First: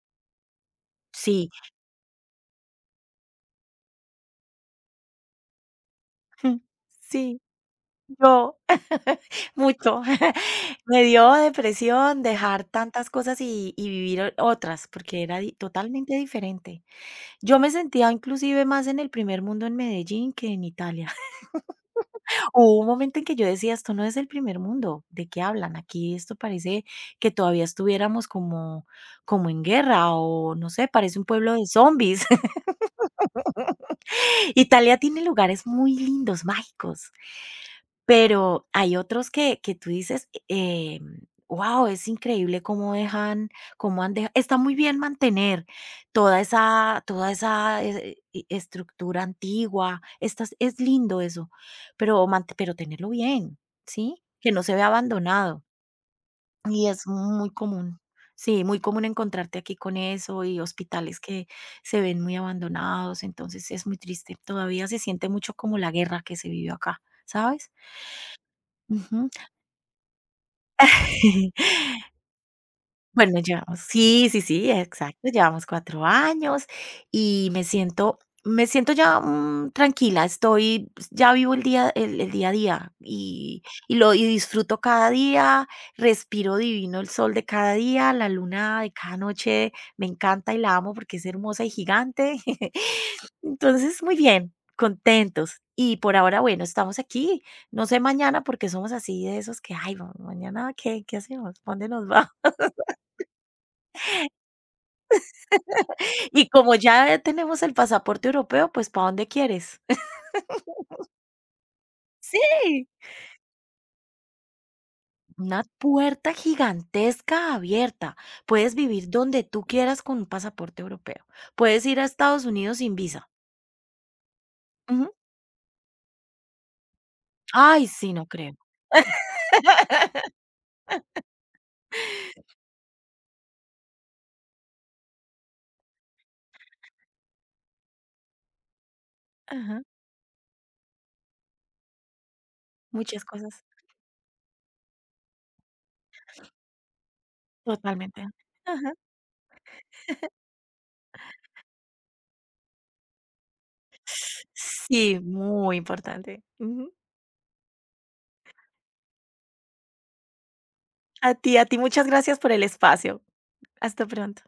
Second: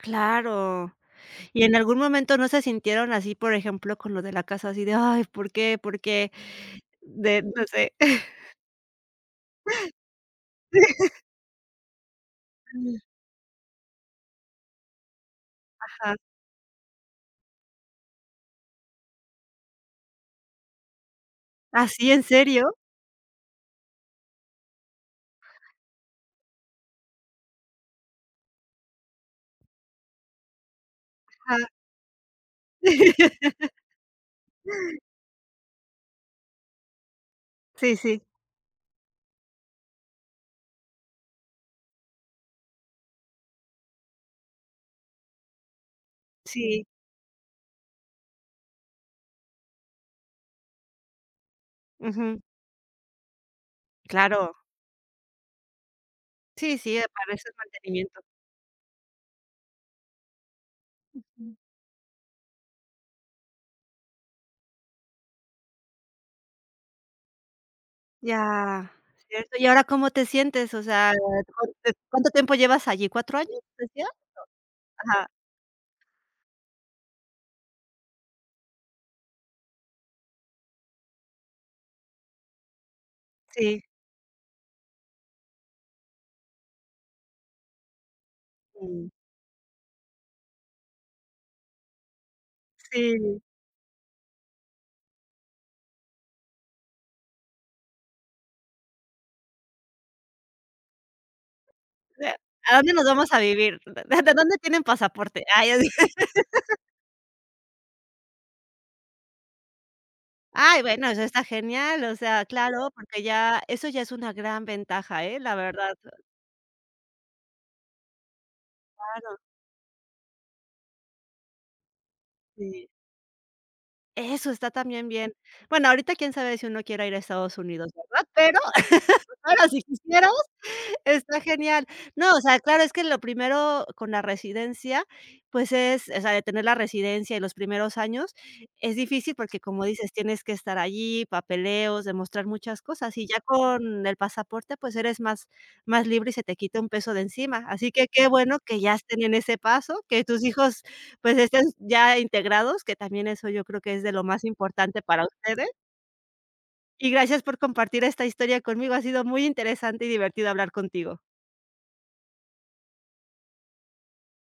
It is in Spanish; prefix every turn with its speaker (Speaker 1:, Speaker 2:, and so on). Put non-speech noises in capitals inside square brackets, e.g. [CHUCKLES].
Speaker 1: Claro
Speaker 2: Sí.
Speaker 1: ¿Y en algún momento no se sintieron así, por ejemplo, con lo de la casa así de: "Ay, ¿por qué?, ¿por qué?".
Speaker 2: Jum. Sí.
Speaker 1: De, no sé. [CHUCKLES]
Speaker 2: No. [CHUCKLES] Mucho. [CHUCKLES]
Speaker 1: Sí.
Speaker 2: Me dio depresión dejar tantas cosas y y vivir otras, porque era di totalmente
Speaker 1: Ajá.
Speaker 2: diferente. Yo me sentía inclusive más en el primer mundo en Medellín que en Italia.
Speaker 1: ¿Ah, sí, en
Speaker 2: [LAUGHS]
Speaker 1: serio?
Speaker 2: Hubo un momento en que yo decía: "Esto no es el primer mundo, ¿de qué hablan? Aquí esto parece que todavía estuviéramos como como en guerra o no sé, parece un pueblo de
Speaker 1: Ajá.
Speaker 2: zombis".
Speaker 1: [LAUGHS]
Speaker 2: [LAUGHS] Italia tiene lugares muy lindos, mágicos.
Speaker 1: Sí, sí.
Speaker 2: Pero hay otros que que tú dices, eh, mm, wao, es increíble cómo dejan cómo han deja Está muy bien mantener toda
Speaker 1: Sí.
Speaker 2: esa toda esa e e estructura antigua, estas es lindo eso, pero
Speaker 1: Ujú.
Speaker 2: mante pero tenerlo bien, ¿sí? Que
Speaker 1: Claro.
Speaker 2: no se vea abandonado.
Speaker 1: Sí,
Speaker 2: Y
Speaker 1: sí,
Speaker 2: es
Speaker 1: aparece
Speaker 2: muy
Speaker 1: el
Speaker 2: común,
Speaker 1: mantenimiento.
Speaker 2: sí, muy común encontrarte aquí con eso y hospitales que
Speaker 1: Ujú.
Speaker 2: se ven muy abandonados. Entonces es muy triste. Todavía se siente mucho como la guerra que se vivió acá, ¿sabes?
Speaker 1: Ya.
Speaker 2: Ujú.
Speaker 1: Cierto, ¿y ahora cómo te sientes? O sea,
Speaker 2: [CHUCKLES]
Speaker 1: ¿cuá de cuánto tiempo llevas allí?
Speaker 2: Bueno,
Speaker 1: ¿4 años?
Speaker 2: llevamos
Speaker 1: [UNINTELLIGIBLE]
Speaker 2: Sí, sí, sí,
Speaker 1: Ajá.
Speaker 2: exacto, llevamos 4 años y me siento me siento ya, mm, tranquila, estoy, pues ya vivo el día el el día a día, y
Speaker 1: Sí.
Speaker 2: y lo y disfruto cada día, respiro divino el sol de cada día, la luna de
Speaker 1: [UNINTELLIGIBLE]
Speaker 2: cada noche, me encanta y la amo porque es hermosa y gigante. [CHUCKLES]
Speaker 1: Si.
Speaker 2: Entonces, muy bien, contentos y por ahora, bueno, estamos aquí. No sé mañana porque somos así, de esos que, ay, vamos ¿Mañana qué qué hacemos? ¿Para dónde nos
Speaker 1: O
Speaker 2: vamos?
Speaker 1: sea, ¿a dónde nos
Speaker 2: [LAUGHS]
Speaker 1: vamos a vivir? ¿De de dónde tienen pasaporte? Ah, ya.
Speaker 2: [LAUGHS] Y como
Speaker 1: [LAUGHS]
Speaker 2: ya tenemos el pasaporte europeo, pues, ¿para dónde quieres?
Speaker 1: Ay,
Speaker 2: [LAUGHS]
Speaker 1: bueno, eso está genial, o sea,
Speaker 2: Sí.
Speaker 1: claro, porque ya eso ya es una gran ventaja, ¿eh? La
Speaker 2: Una
Speaker 1: verdad.
Speaker 2: puerta gigantesca abierta. Puedes vivir
Speaker 1: Claro.
Speaker 2: donde tú quieras con un pasaporte europeo. Puedes ir a Estados Unidos
Speaker 1: Sí.
Speaker 2: sin visa.
Speaker 1: Eso, está también
Speaker 2: Ujú.
Speaker 1: bien. Bueno, ahorita quién sabe si uno quiera ir a Estados
Speaker 2: Ay,
Speaker 1: Unidos,
Speaker 2: sí,
Speaker 1: ¿verdad?
Speaker 2: no creo.
Speaker 1: Pero [LAUGHS] ahora, ahora si quisieras,
Speaker 2: [LAUGHS]
Speaker 1: está genial. No, o sea, claro, es que lo primero con la residencia, pues es, o sea, de tener la residencia y los primeros años es difícil, porque, como
Speaker 2: Ajá.
Speaker 1: dices, tienes que estar allí, papeleos, demostrar muchas cosas,
Speaker 2: Muchas
Speaker 1: y ya
Speaker 2: cosas.
Speaker 1: con el pasaporte, pues eres más más libre y se te quita un peso de encima. Así que
Speaker 2: Totalmente.
Speaker 1: qué bueno que
Speaker 2: Ajá.
Speaker 1: ya estén en ese paso, que
Speaker 2: [CHUCKLES]
Speaker 1: tus hijos, pues, estén ya integrados, que también eso yo creo que es de lo más importante
Speaker 2: Sí,
Speaker 1: para ustedes.
Speaker 2: muy importante. Ujú.
Speaker 1: Y gracias por compartir esta historia conmigo, ha sido muy interesante y divertido hablar contigo.
Speaker 2: A ti, a ti, muchas gracias por el espacio. Hasta pronto.